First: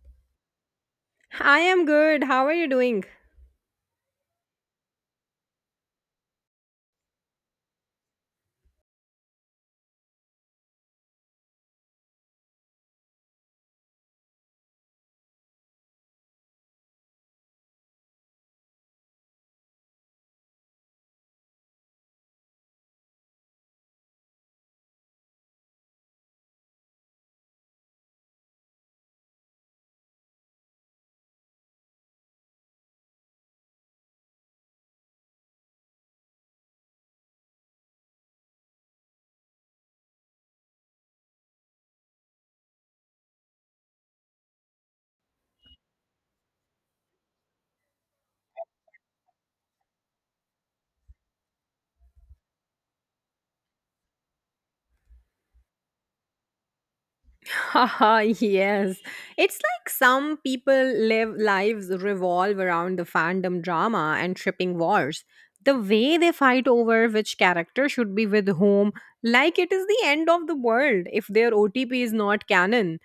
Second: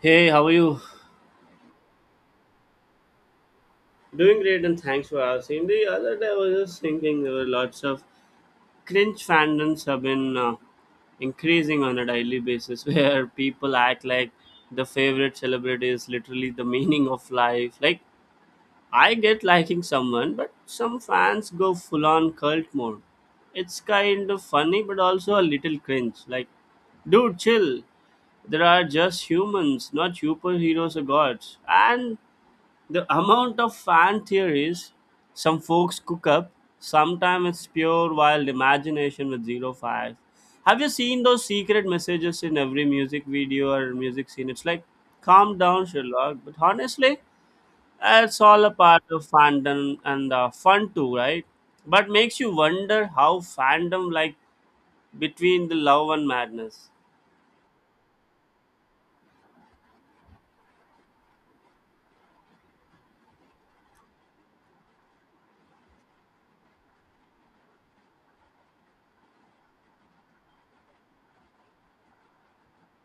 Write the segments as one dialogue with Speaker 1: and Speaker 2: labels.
Speaker 1: Hey, how are you?
Speaker 2: I am good. How are you doing?
Speaker 1: Doing great and thanks for asking. The other day I was just thinking there were lots of cringe fandoms have been increasing on a daily basis where people act like the favorite celebrity is literally the meaning of life. Like I get liking someone, but some fans go full on cult mode. It's kind of funny, but also a little cringe. Like, dude, chill. There are just humans, not superheroes or gods. And the amount of fan theories some folks cook up, sometimes it's pure wild imagination with zero facts. Have you seen those secret messages in every music video or music scene? It's like, calm down, Sherlock. But honestly, it's all a part of fandom and fun too, right? But makes you wonder how fandom, like between the love and madness.
Speaker 2: Haha, yes. It's like some people live lives revolve around the fandom drama and shipping wars. The way they fight over which character should be with whom, like it is the end of the world if their OTP is not canon.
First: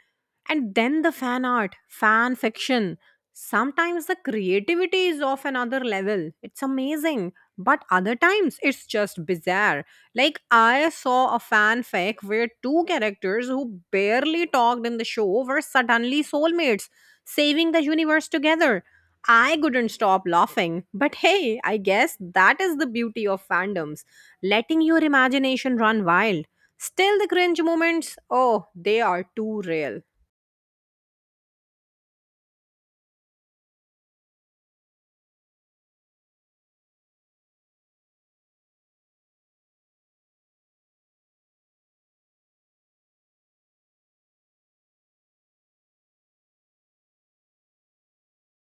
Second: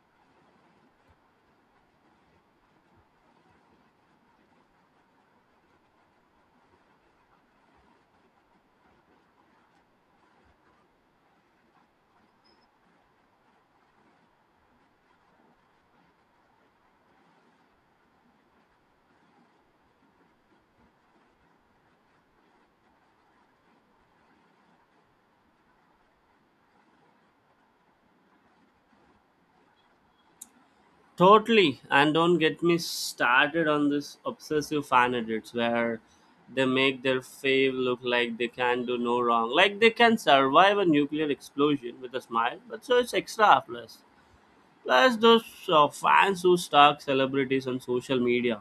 Speaker 2: And then the fan art, fan fiction. Sometimes the creativity is of another level. It's amazing. But other times it's just bizarre. Like, I saw a fanfic where two characters who barely talked in the show were suddenly soulmates, saving the universe together. I couldn't stop laughing. But hey, I guess that is the beauty of fandoms letting your imagination run wild. Still, the cringe moments, oh, they are too real.
Speaker 1: Totally, and don't get me started on this obsessive fan edits where they make their fave look like they can do no wrong, like they can survive a nuclear explosion with a smile, but so it's extra plus. Plus, those fans who stalk celebrities on social media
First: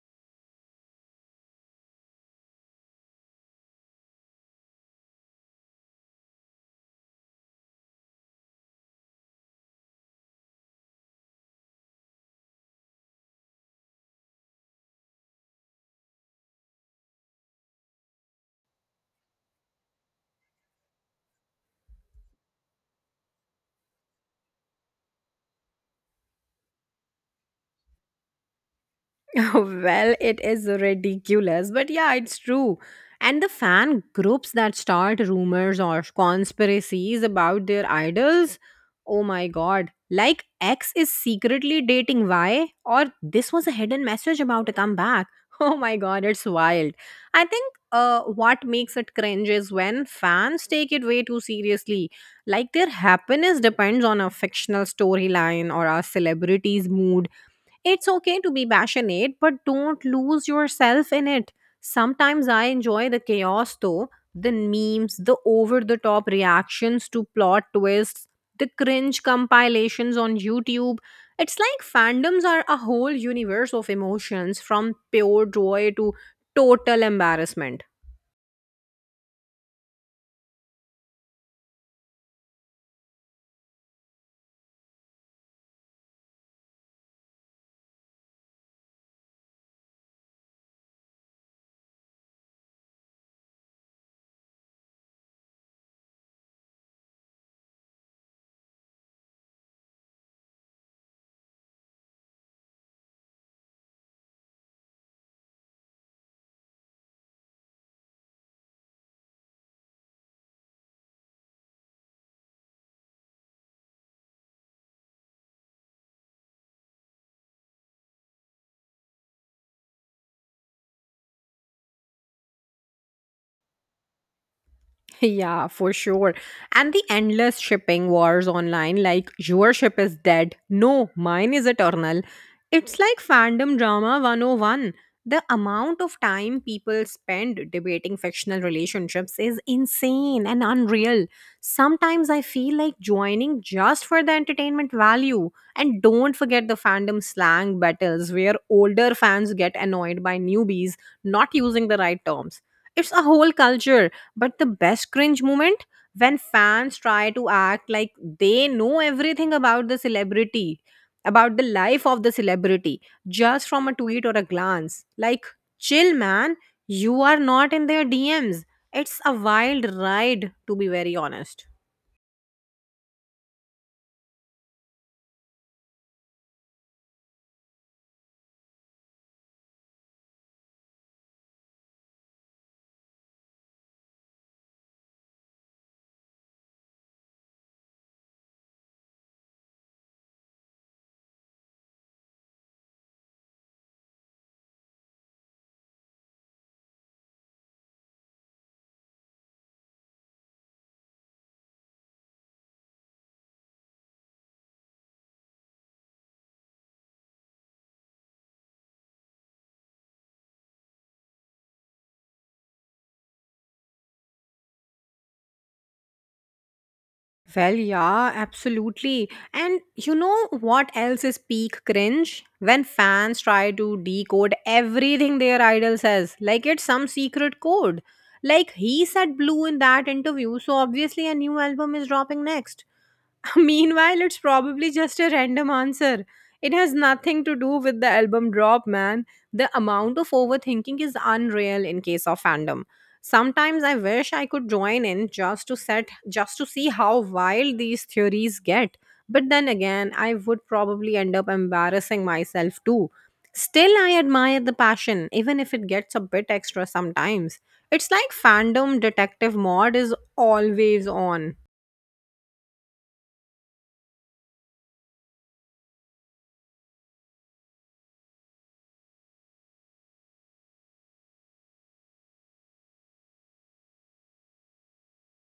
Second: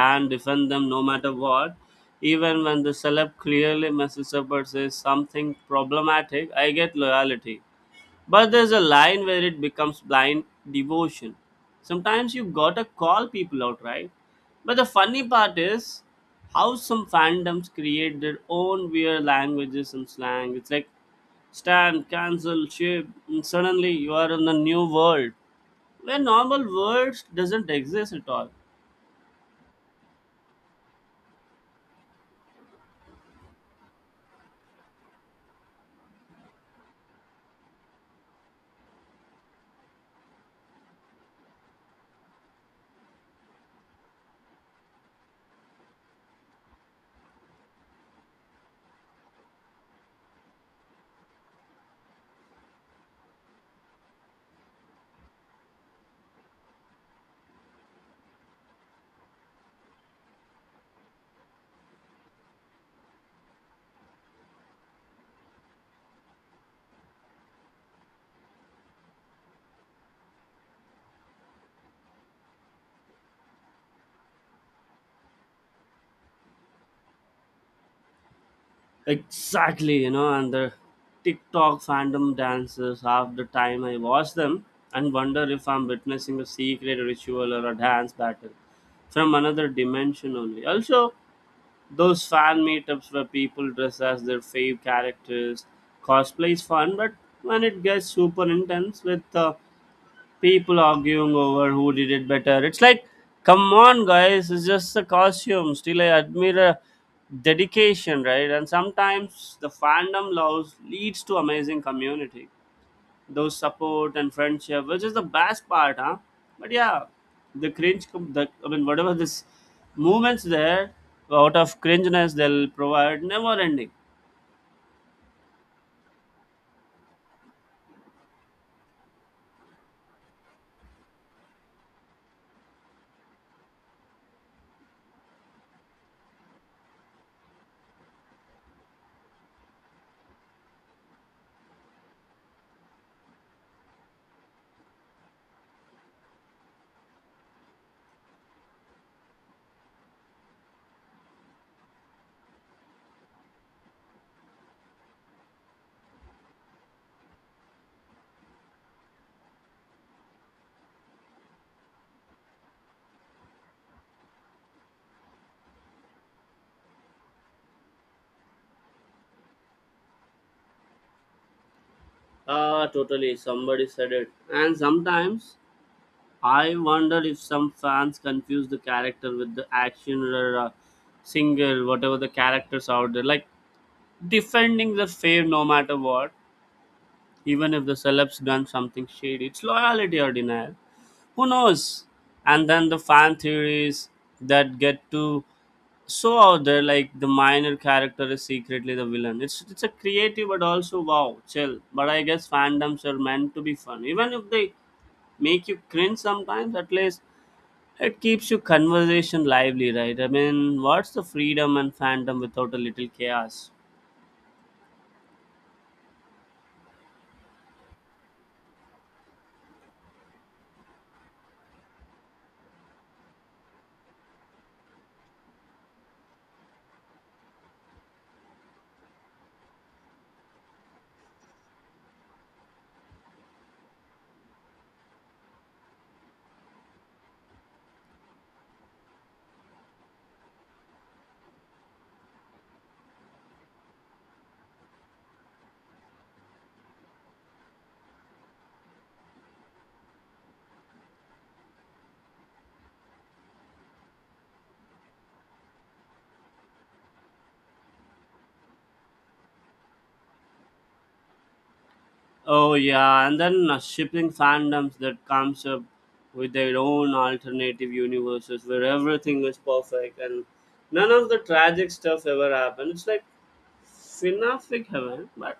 Speaker 1: and defend them no matter what, even when the celeb clearly messes up or says something problematic, I get loyalty. But there's a line where it becomes blind devotion. Sometimes you gotta call people out, right? But the funny part is how some fandoms create their own weird languages and slang. It's like stand, cancel, ship, and suddenly you are in the new world where normal words doesn't exist at all.
Speaker 2: Well, it is ridiculous, but yeah, it's true. And the fan groups that start rumors or conspiracies about their idols, oh my god. Like X is secretly dating Y, or this was a hidden message about a comeback. Oh my god, it's wild. I think what makes it cringe is when fans take it way too seriously. Like their happiness depends on a fictional storyline or a celebrity's mood. It's okay to be passionate, but don't lose yourself in it. Sometimes I enjoy the chaos though, the memes, the over the top reactions to plot twists, the cringe compilations on YouTube. It's like fandoms are a whole universe of emotions from pure joy to total embarrassment.
Speaker 1: Exactly, you know, and the TikTok fandom dances, half the time I watch them and wonder if I'm witnessing a secret ritual or a dance battle from another dimension only. Also, those fan meetups where people dress as their fave characters, cosplay is fun, but when it gets super intense with people arguing over who did it better. It's like, come on guys, it's just the costume. Still, I admire the dedication, right? And sometimes the fandom loves leads to amazing community, those support and friendship, which is the best part, huh? But yeah, the cringe, com- the I mean, whatever this movements there, out of cringeness they'll provide, never ending.
Speaker 2: Yeah, for sure. And the endless shipping wars online, like your ship is dead. No, mine is eternal. It's like fandom drama 101. The amount of time people spend debating fictional relationships is insane and unreal. Sometimes I feel like joining just for the entertainment value. And don't forget the fandom slang battles where older fans get annoyed by newbies not using the right terms. It's a whole culture, but the best cringe moment, when fans try to act like they know everything about the celebrity, about the life of the celebrity, just from a tweet or a glance. Like, chill, man. You are not in their DMs. It's a wild ride, to be very honest.
Speaker 1: Ah, totally. Somebody said it, and sometimes I wonder if some fans confuse the character with the action or singer, whatever the characters out there, like defending the fame no matter what, even if the celebs done something shady. It's loyalty or denial. Who knows? And then the fan theories that get to so out there, like the minor character is secretly the villain. It's a creative, but also wow, chill. But I guess fandoms are meant to be fun, even if they make you cringe sometimes. At least it keeps your conversation lively, right? I mean, what's the freedom and fandom without a little chaos?
Speaker 2: Well, yeah, absolutely. And you know what else is peak cringe? When fans try to decode everything their idol says, like it's some secret code. Like he said blue in that interview, so obviously a new album is dropping next. Meanwhile, it's probably just a random answer. It has nothing to do with the album drop, man. The amount of overthinking is unreal in case of fandom. Sometimes I wish I could join in just to set just to see how wild these theories get. But then again, I would probably end up embarrassing myself too. Still, I admire the passion, even if it gets a bit extra sometimes. It's like fandom detective mod is always on.
Speaker 1: Oh yeah, and then shipping fandoms that comes up with their own alternative universes where everything is perfect and none of the tragic stuff ever happened. It's like fanfic heaven,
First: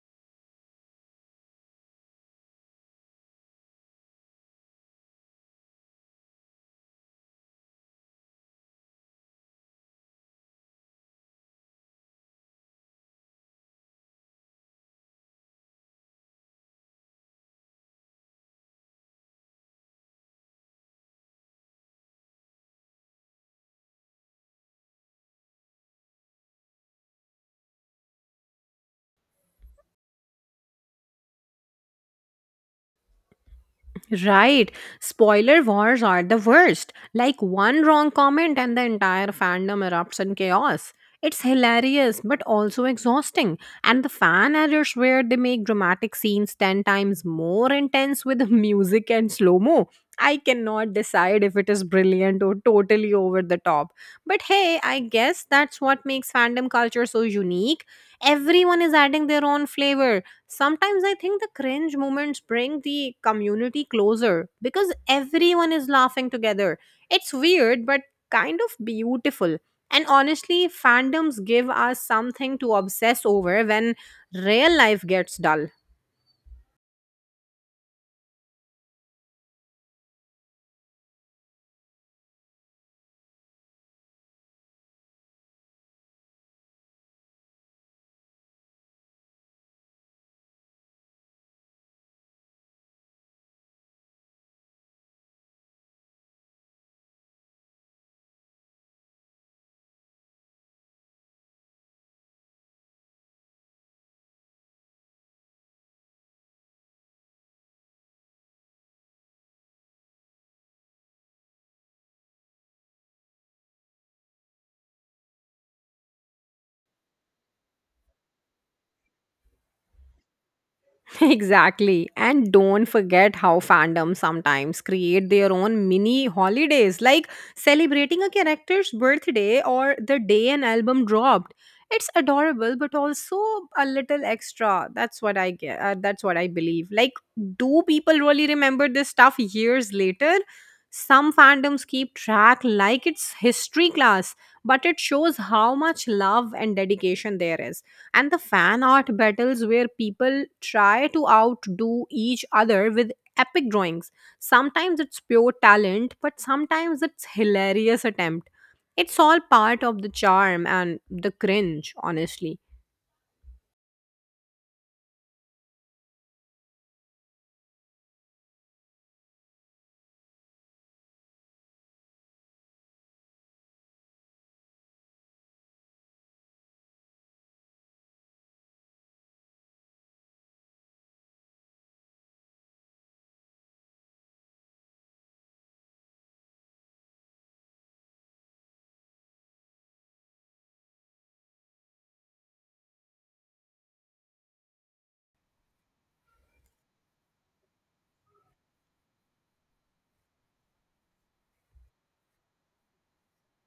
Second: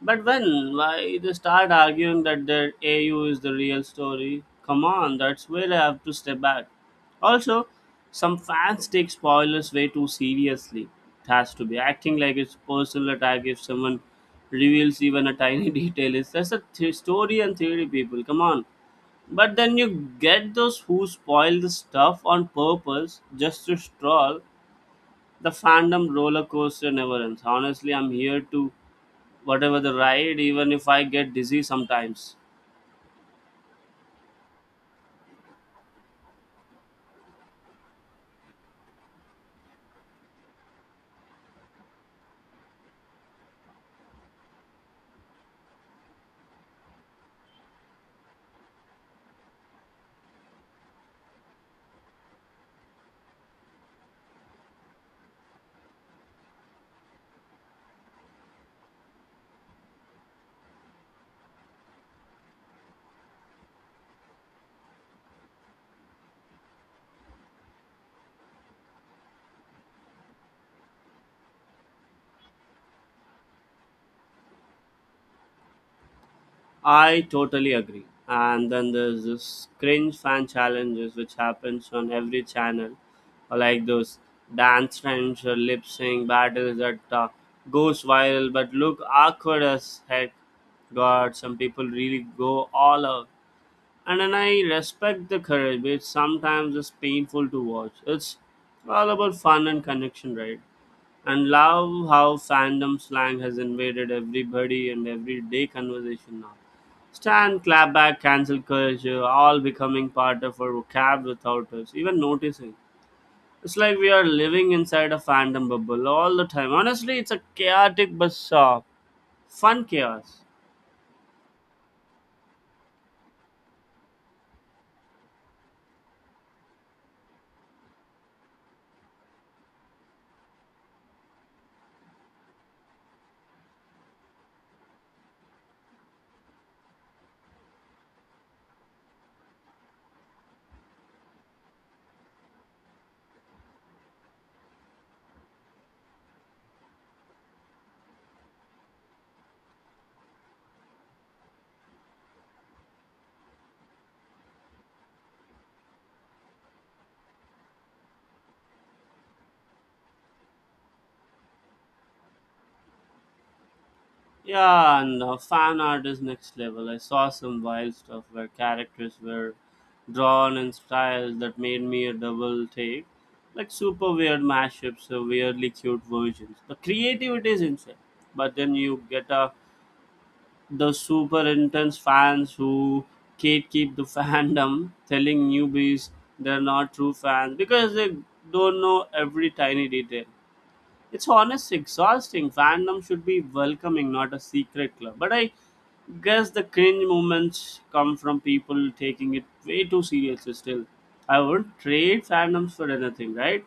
Speaker 1: but when? Why they start arguing that their AU is the real story? Come on, that's where I have to step back. Also, some fans take spoilers way too seriously. It has to be acting like it's personal attack if someone reveals even a tiny detail. It's just a story and theory, people. Come on. But then you get those who spoil the stuff on purpose just to troll. The fandom roller coaster never ends. Honestly, I'm here to whatever the ride, even if I get dizzy sometimes.
Speaker 2: Right. Spoiler wars are the worst. Like one wrong comment and the entire fandom erupts in chaos. It's hilarious but also exhausting. And the fan editors where they make dramatic scenes 10 times more intense with music and slow-mo. I cannot decide if it is brilliant or totally over the top. But hey, I guess that's what makes fandom culture so unique. Everyone is adding their own flavor. Sometimes I think the cringe moments bring the community closer because everyone is laughing together. It's weird, but kind of beautiful. And honestly, fandoms give us something to obsess over when real life gets dull.
Speaker 1: I totally agree, and then there's this cringe fan challenges which happens on every channel, or like those dance trends or lip sync battles that goes viral but look awkward as heck. God, some people really go all out, and then I respect the courage, which sometimes is painful to watch. It's all about fun and connection, right? And love how fandom slang has invaded everybody and everyday conversation now. Stand, clap back, cancel culture, all becoming part of our vocab without us even noticing. It's like we are living inside a fandom bubble all the time. Honestly, it's a chaotic but fun chaos.
Speaker 2: Exactly. And don't forget how fandoms sometimes create their own mini holidays, like celebrating a character's birthday or the day an album dropped. It's adorable, but also a little extra. That's what I get. That's what I believe. Like, do people really remember this stuff years later? Some fandoms keep track like it's history class, but it shows how much love and dedication there is, and the fan art battles where people try to outdo each other with epic drawings. Sometimes it's pure talent, but sometimes it's hilarious attempt. It's all part of the charm and the cringe, honestly.
Speaker 1: Yeah, and fan art is next level. I saw some wild stuff where characters were drawn in styles that made me a double take. Like super weird mashups or weirdly cute versions. The creativity is insane. But then you get the super intense fans who gatekeep the fandom, telling newbies they're not true fans because they don't know every tiny detail. It's honestly exhausting. Fandom should be welcoming, not a secret club. But I guess the cringe moments come from people taking it way too seriously still. I wouldn't trade fandoms for anything, right?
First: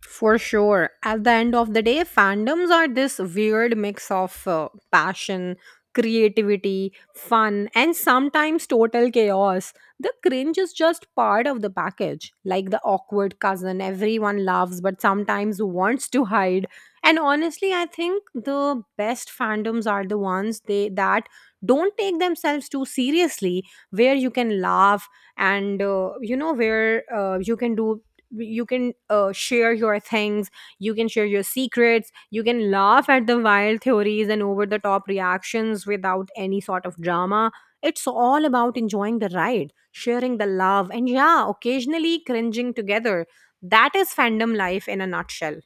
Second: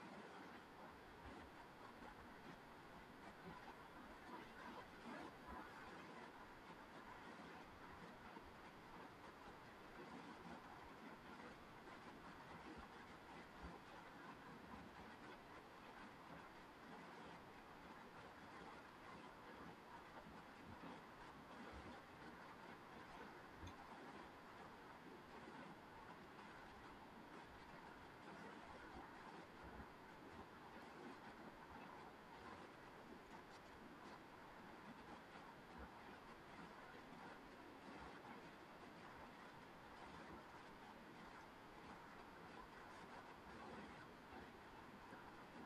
Speaker 2: For sure. At the end of the day, fandoms are this weird mix of passion, creativity, fun, and sometimes total chaos. The cringe is just part of the package, like the awkward cousin everyone loves but sometimes wants to hide. And honestly, I think the best fandoms are the ones they that don't take themselves too seriously, where you can laugh and you know, where you can share your things, you can share your secrets, you can laugh at the wild theories and over the top reactions without any sort of drama. It's all about enjoying the ride, sharing the love, and yeah, occasionally cringing together. That is fandom life in a nutshell.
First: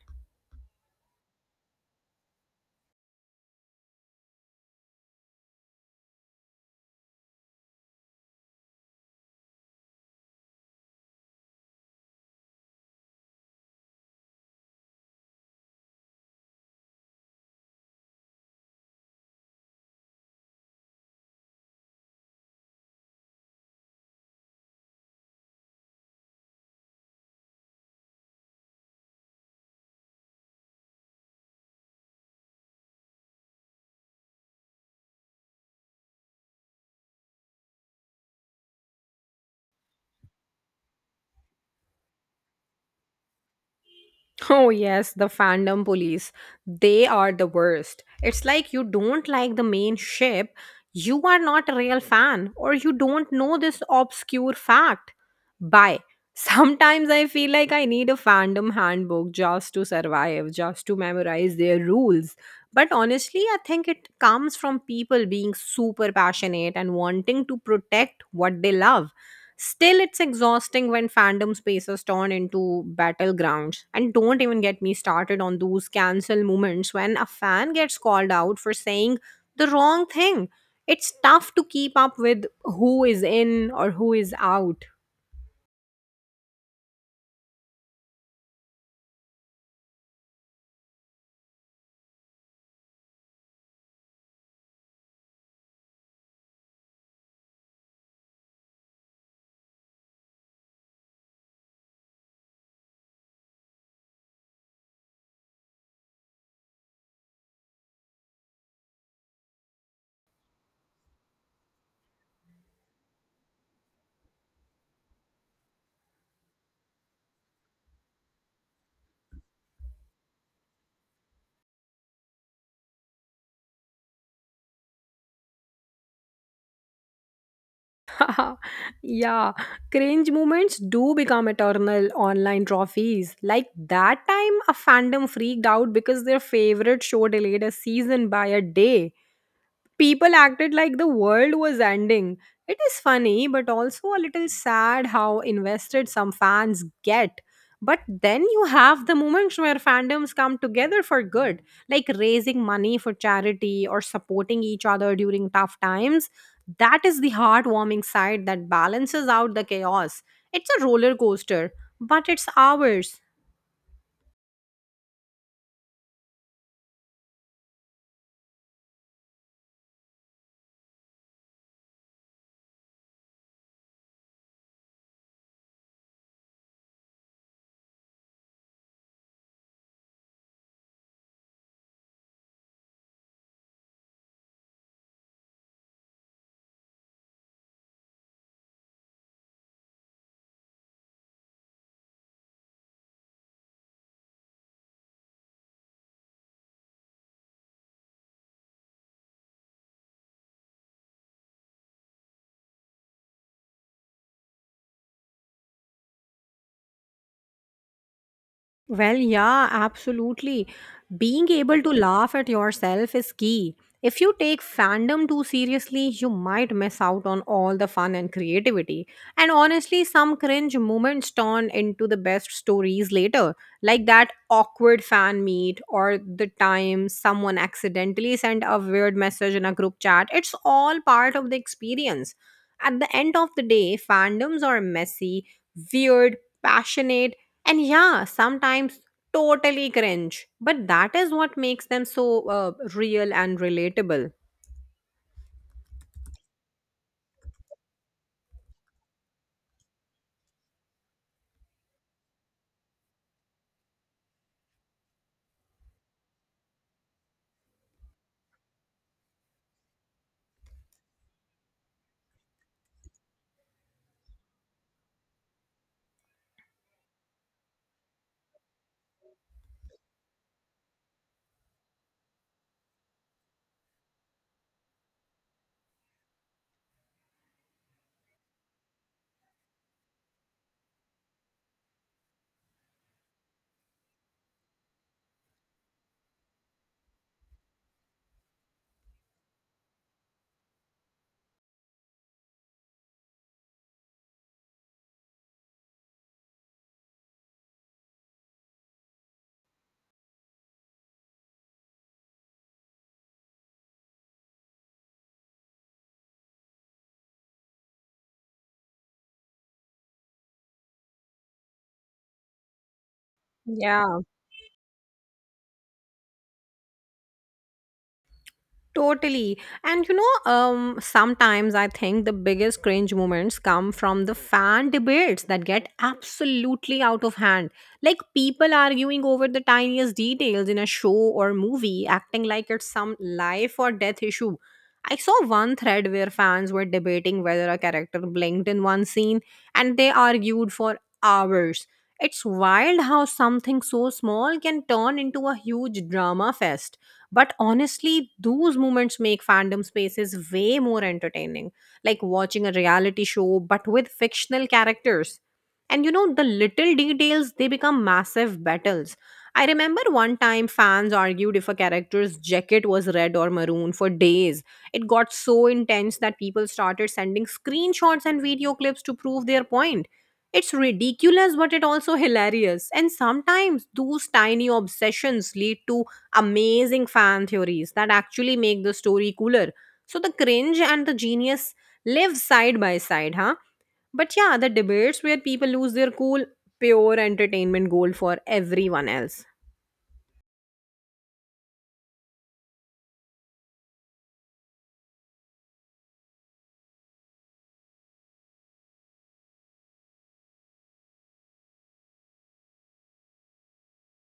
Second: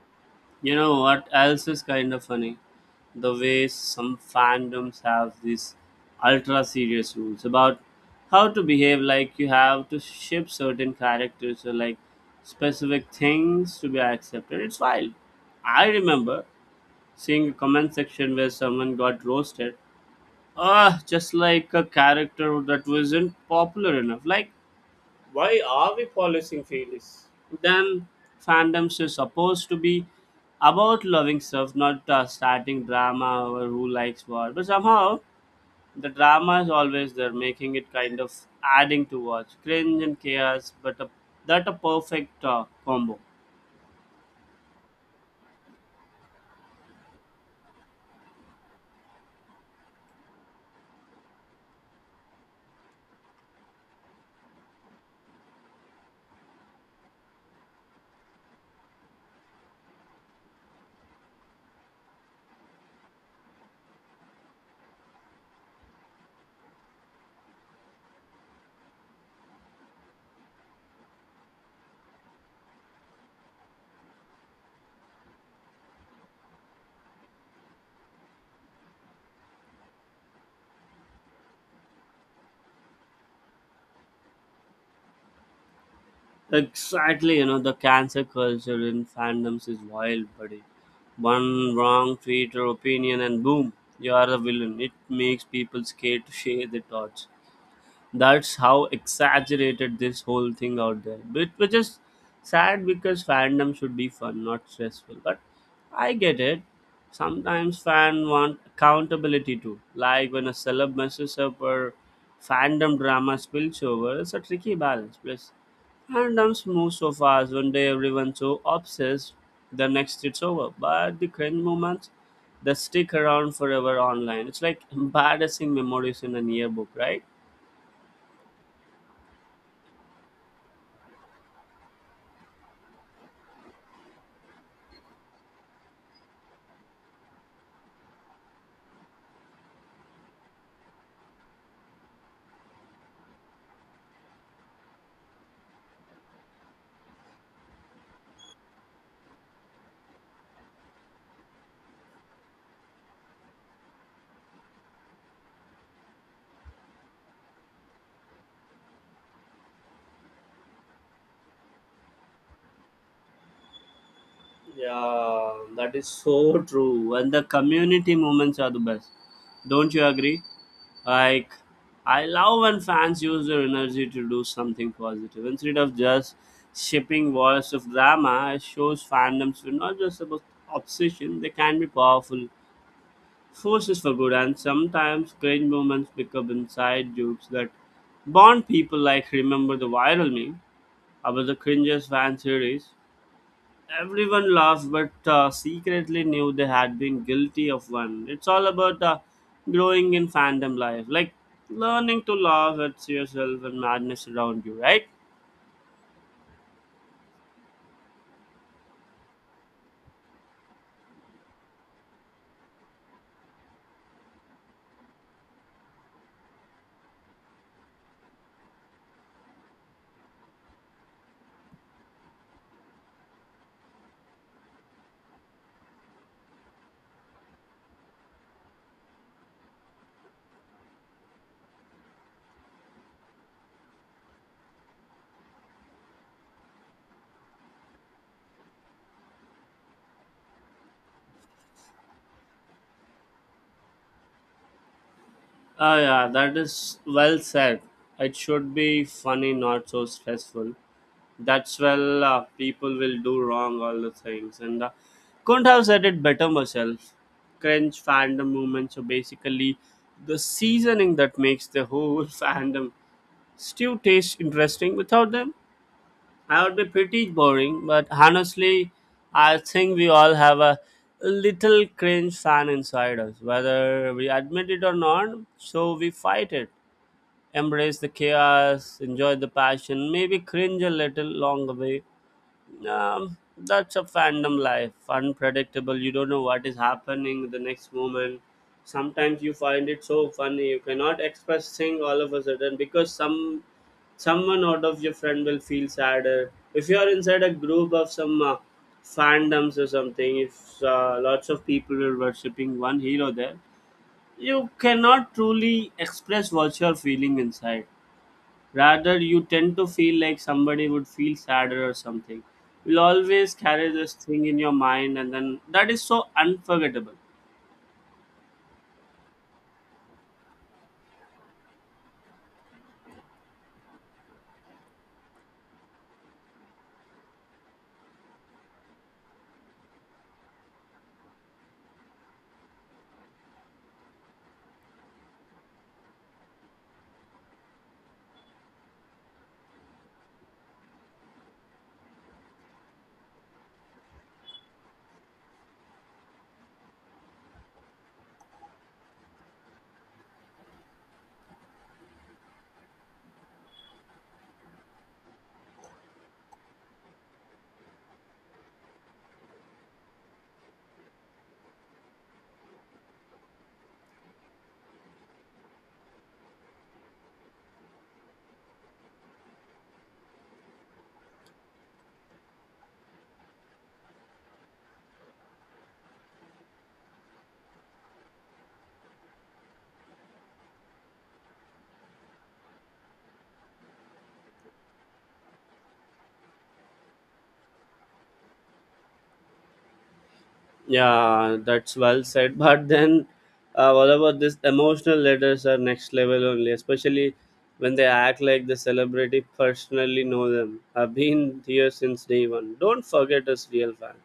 Speaker 1: You know what else is kind of funny? The way some fandoms have these ultra serious rules about how to behave, like you have to ship certain characters or like specific things to be accepted. It's wild. I remember seeing a comment section where someone got roasted, just like a character that wasn't popular enough, like why are we policing feelings? Then fandoms is supposed to be about loving stuff, not starting drama over who likes what, but somehow the drama is always there, making it kind of adding to watch cringe and chaos, but that a perfect combo.
Speaker 2: Oh, yes, the fandom police. They are the worst. It's like you don't like the main ship, you are not a real fan, or you don't know this obscure fact. Bye. Sometimes I feel like I need a fandom handbook just to survive, just to memorize their rules. But honestly, I think it comes from people being super passionate and wanting to protect what they love. Still, it's exhausting when fandom spaces turn into battlegrounds. And don't even get me started on those cancel moments when a fan gets called out for saying the wrong thing. It's tough to keep up with who is in or who is out.
Speaker 1: Exactly, you know, the cancer culture in fandoms is wild, buddy. One wrong tweet or opinion, and boom, you are the villain. It makes people scared to share their thoughts. That's how exaggerated this whole thing out there. But which is sad because fandom should be fun, not stressful. But I get it, sometimes fan want accountability too, like when a celeb messes up or fandom drama spills over. It's a tricky balance. Plus fandoms move so fast, one day everyone's so obsessed, the next it's over. But the cringe moments, they stick around forever online. It's like embarrassing memories in an yearbook, right?
Speaker 2: Yeah, cringe moments do become eternal online trophies. Like that time, a fandom freaked out because their favorite show delayed a season by a day. People acted like the world was ending. It is funny, but also a little sad how invested some fans get. But then you have the moments where fandoms come together for good, like raising money for charity or supporting each other during tough times. That is the heartwarming side that balances out the chaos. It's a roller coaster, but it's ours.
Speaker 1: Yeah, that is so true. And the community moments are the best. Don't you agree? Like, I love when fans use their energy to do something positive. Instead of just shipping walls of drama, it shows fandoms were not just about obsession, they can be powerful forces for good. And sometimes cringe moments become inside jokes that bond people, like remember the viral meme about the cringes fan series? Everyone laughs, but secretly knew they had been guilty of one. It's all about growing in fandom life, like learning to laugh at yourself and madness around you, right?
Speaker 2: Well, yeah, absolutely. Being able to laugh at yourself is key. If you take fandom too seriously, you might miss out on all the fun and creativity. And honestly, some cringe moments turn into the best stories later, like that awkward fan meet or the time someone accidentally sent a weird message in a group chat. It's all part of the experience. At the end of the day, fandoms are messy, weird, passionate, and yeah, sometimes totally cringe, but that is what makes them so real and relatable.
Speaker 1: Ah, yeah, that is well said. It should be funny, not so stressful. That's well, people will do wrong all the things, and couldn't have said it better myself. Cringe fandom movements are basically the seasoning that makes the whole fandom stew tastes interesting. Without them, I would be pretty boring. But honestly, I think we all have a little cringe fan inside us, whether we admit it or not. So we fight it, embrace the chaos, enjoy the passion, maybe cringe a little along the way. That's a fandom life, unpredictable. You don't know what is happening the next moment. Sometimes you find it so funny you cannot express thing all of a sudden, because someone out of your friend will feel sadder. If you are inside a group of some fandoms or something, if lots of people are worshipping one hero there, you cannot truly express what you're feeling inside, rather you tend to feel like somebody would feel sadder or something. You'll always carry this
Speaker 2: Yeah.
Speaker 1: thing in your mind, and then that is so unforgettable.
Speaker 2: Totally. And you know, sometimes I think the biggest cringe moments come from the fan debates that get absolutely out of hand. Like people arguing over the tiniest details in a show or movie, acting like it's some life or death issue. I saw one thread where fans were debating whether a character blinked in one scene and they argued for hours. It's wild how something so small can turn into a huge drama fest, but honestly, those moments make fandom spaces way more entertaining, like watching a reality show but with fictional characters. And you know, the little details, they become massive battles. I remember one time fans argued if a character's jacket was red or maroon for days. It got so intense that people started sending screenshots and video clips to prove their point. It's ridiculous, but it also hilarious. And sometimes those tiny obsessions lead to amazing fan theories that actually make the story cooler. So the cringe and the genius live side by side, huh? But yeah, the debates where people lose their cool, pure entertainment gold for everyone else.
Speaker 1: Yeah, that's well said. But then, what about this? Emotional letters are next level only, especially when they act like the celebrity personally know them. I've been here since day one. Don't forget us, real fans.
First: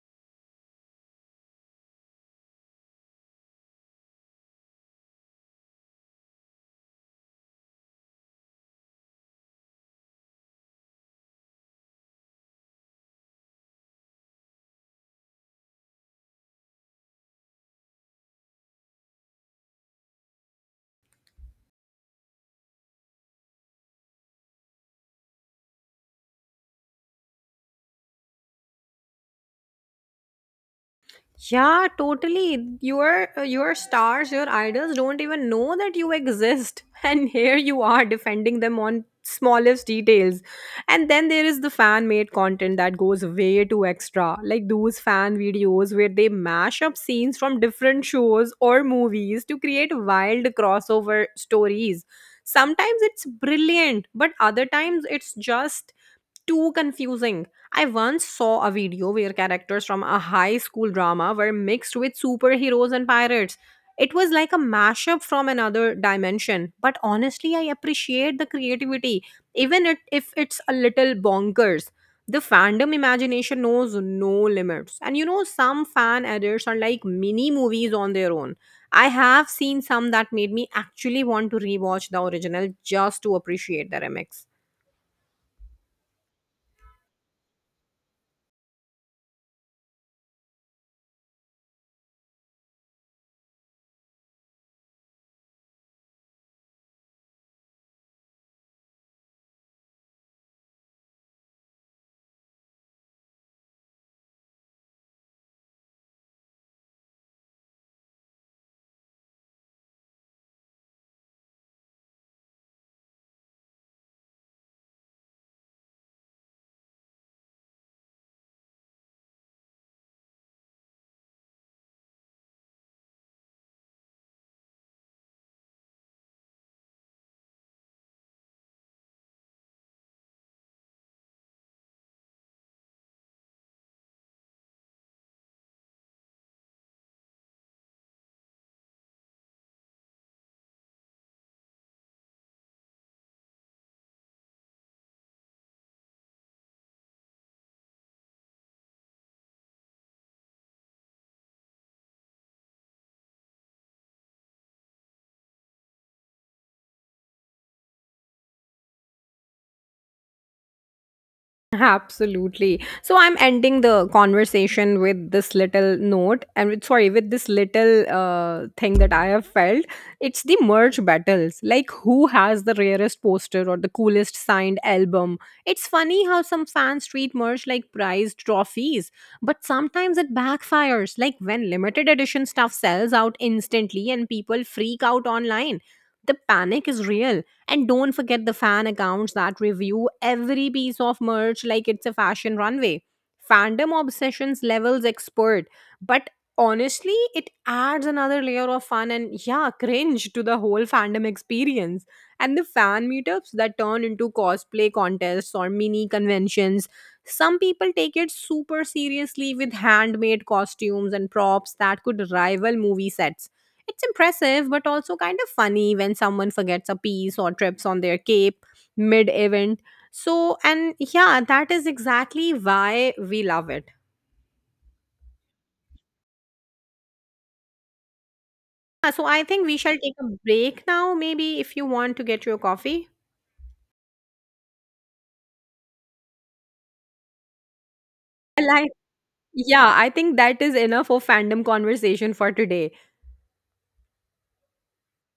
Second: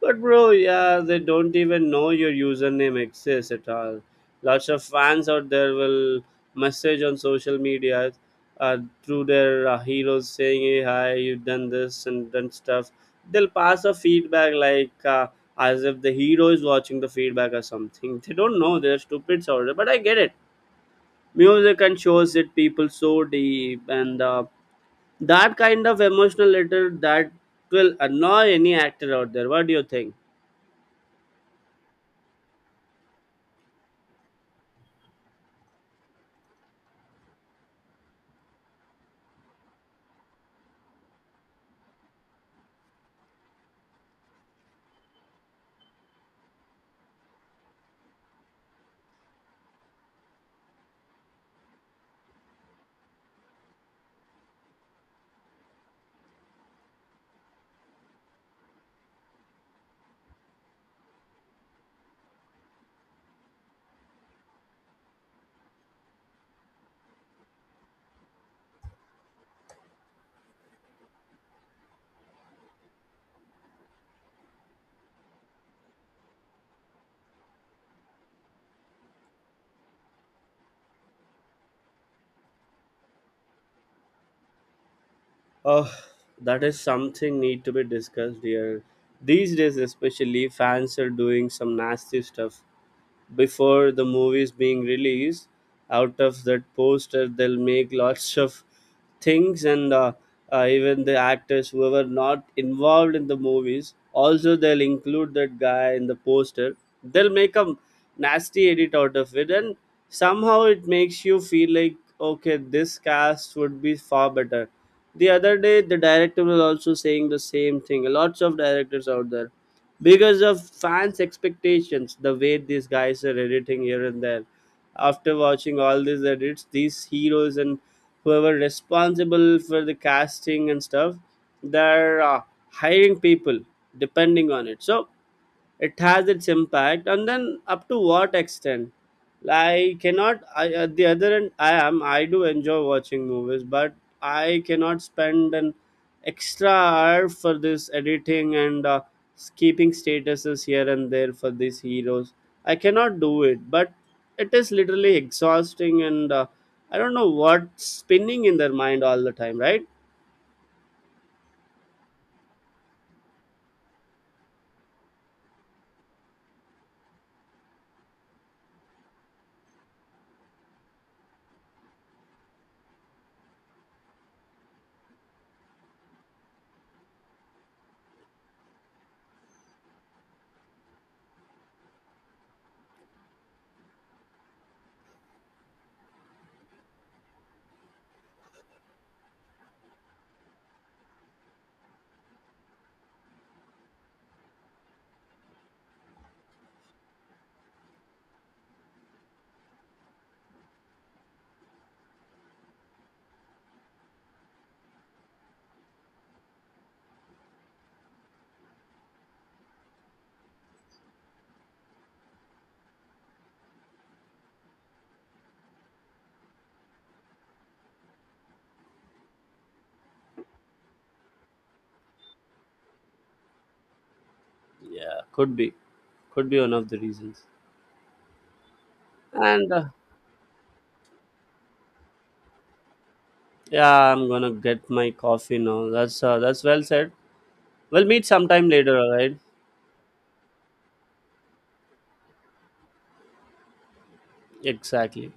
Speaker 1: But bro, yeah, they don't even know your username exists at all. Lots of fans out there will message on social media through their heroes, saying, "Hey, hi, you've done this and done stuff." They'll pass a feedback like as if the hero is watching the feedback or something. They don't know, they're stupids out there, but I get it. Music and shows hit people so deep, and that kind of emotional letter that will annoy any actor out there. What do you think?
Speaker 2: Yeah, totally. Your stars, your idols don't even know that you exist, and here you are defending them on smallest details. And then there is the fan made content that goes way too extra, like those fan videos where they mash up scenes from different shows or movies to create wild crossover stories. Sometimes it's brilliant, but other times it's just too confusing. I once saw a video where characters from a high school drama were mixed with superheroes and pirates. It was like a mashup from another dimension. But honestly, I appreciate the creativity, even it, if it's a little bonkers. The fandom imagination knows no limits. And you know, some fan edits are like mini movies on their own. I have seen some that made me actually want to rewatch the original just to appreciate the remix.
Speaker 1: Oh, that is something need to be discussed here. These days especially, fans are doing some nasty stuff before the movies being released. Out of that poster they'll make lots of things, and even the actors who were not involved in the movies also, they'll include that guy in the poster. They'll make a nasty edit out of it, and somehow it makes you feel like okay, this cast would be far better. The other day the director was also saying the same thing. Lots of directors out there, because of fans' expectations, the way these guys are editing here and there. After watching all these edits, these heroes and whoever responsible for the casting and stuff, they're hiring people depending on it. So it has its impact, and then up to what extent? I cannot. I, at the other end, I am. I do enjoy watching movies, but I cannot spend an extra hour for this editing and skipping statuses here and there for these heroes. I cannot do it, but it is literally exhausting, and I don't know what's spinning in their mind all the time, right?
Speaker 2: Absolutely. So I'm ending the conversation with this little note and with, sorry, with this little thing that I have felt. It's the merch battles. Like, who has the rarest poster or the coolest signed album? It's funny how some fans treat merch like prized trophies, but sometimes it backfires. Like, when limited edition stuff sells out instantly and people freak out online. The panic is real. And don't forget the fan accounts that review every piece of merch like it's a fashion runway. Fandom obsessions levels expert. But honestly, it adds another layer of fun and, yeah, cringe to the whole fandom experience. And the fan meetups that turn into cosplay contests or mini conventions. Some people take it super seriously with handmade costumes and props that could rival movie sets. It's impressive, but also kind of funny when someone forgets a piece or trips on their cape mid event. So, and yeah, that is exactly why we love it.
Speaker 1: Yeah, could be one of the reasons.
Speaker 2: So, I think
Speaker 1: And
Speaker 2: we shall take a break now, maybe if you want to get your coffee.
Speaker 1: yeah, I'm gonna get my coffee now. That's well said. We'll meet sometime
Speaker 2: Well, I,
Speaker 1: later, all right?
Speaker 2: yeah, I think that is enough of fandom conversation for today.
Speaker 1: Exactly.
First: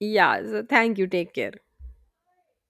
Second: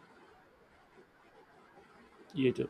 Speaker 2: Yeah, so thank you. Take care.
Speaker 1: You too.